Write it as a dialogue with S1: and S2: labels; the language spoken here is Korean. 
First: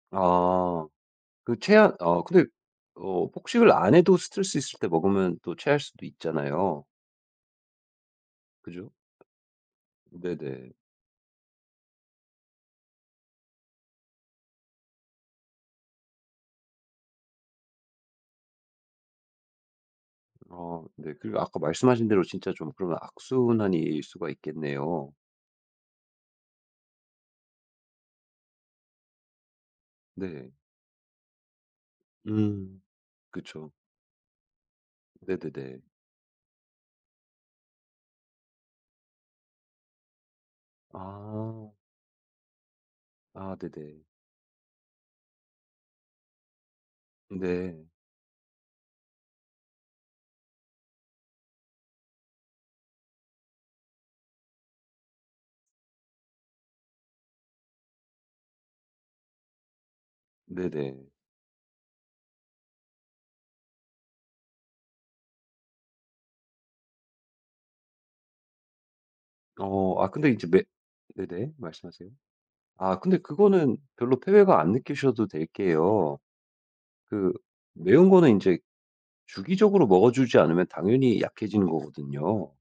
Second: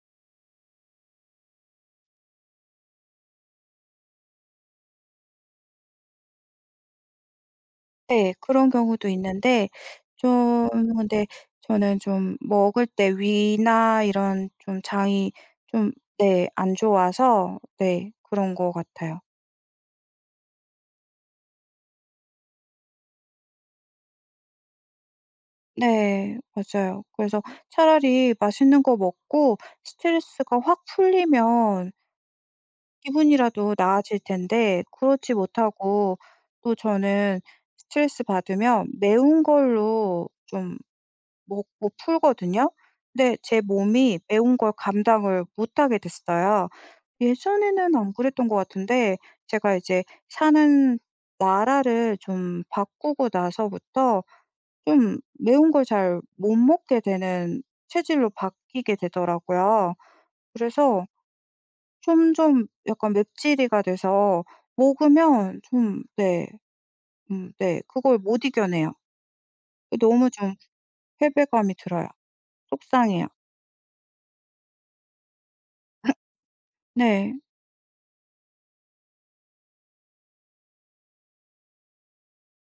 S1: 아. 그 체한 어 근데 어 폭식을 안 해도 스트레스 있을 때 먹으면 또 체할 수도 있잖아요.
S2: 네. 그런
S1: 그죠?
S2: 경우도 있는데 좀
S1: 네네.
S2: 근데 저는 좀 먹을 때 위나 이런 좀 장이 좀 네 안 좋아서 네 그런 것 같아요.
S1: 아 네. 그리고 아까 말씀하신 대로 진짜 좀 그런 악순환일 수가 있겠네요.
S2: 네. 맞아요. 그래서 차라리 맛있는 거 먹고
S1: 네.
S2: 스트레스가 확 풀리면
S1: 음. 그쵸.
S2: 기분이라도 나아질 텐데 그렇지
S1: 네네네.
S2: 못하고 또 저는 스트레스 받으면 매운 걸로 좀
S1: 아.
S2: 먹고 풀거든요. 근데
S1: 아.
S2: 제
S1: 네네.
S2: 몸이 매운 걸 감당을 못 하게 됐어요.
S1: 네.
S2: 예전에는 안 그랬던 것 같은데 제가 이제 사는 나라를 좀 바꾸고 나서부터 좀 매운 걸 잘 못 먹게 되는 체질로 바뀌게 되더라고요.
S1: 네네.
S2: 그래서 좀, 좀 약간 맵찔이가 돼서 먹으면 좀 네. 음 네. 그걸 못 이겨내요.
S1: 어 아
S2: 너무
S1: 근데 이제
S2: 좀
S1: 매 네네
S2: 패배감이 들어요.
S1: 말씀하세요. 아 근데
S2: 속상해요.
S1: 그거는 별로 패배감 안 느끼셔도 될게요. 그
S2: 네.
S1: 매운 거는 인제 주기적으로 먹어주지 않으면 당연히 약해지는 거거든요.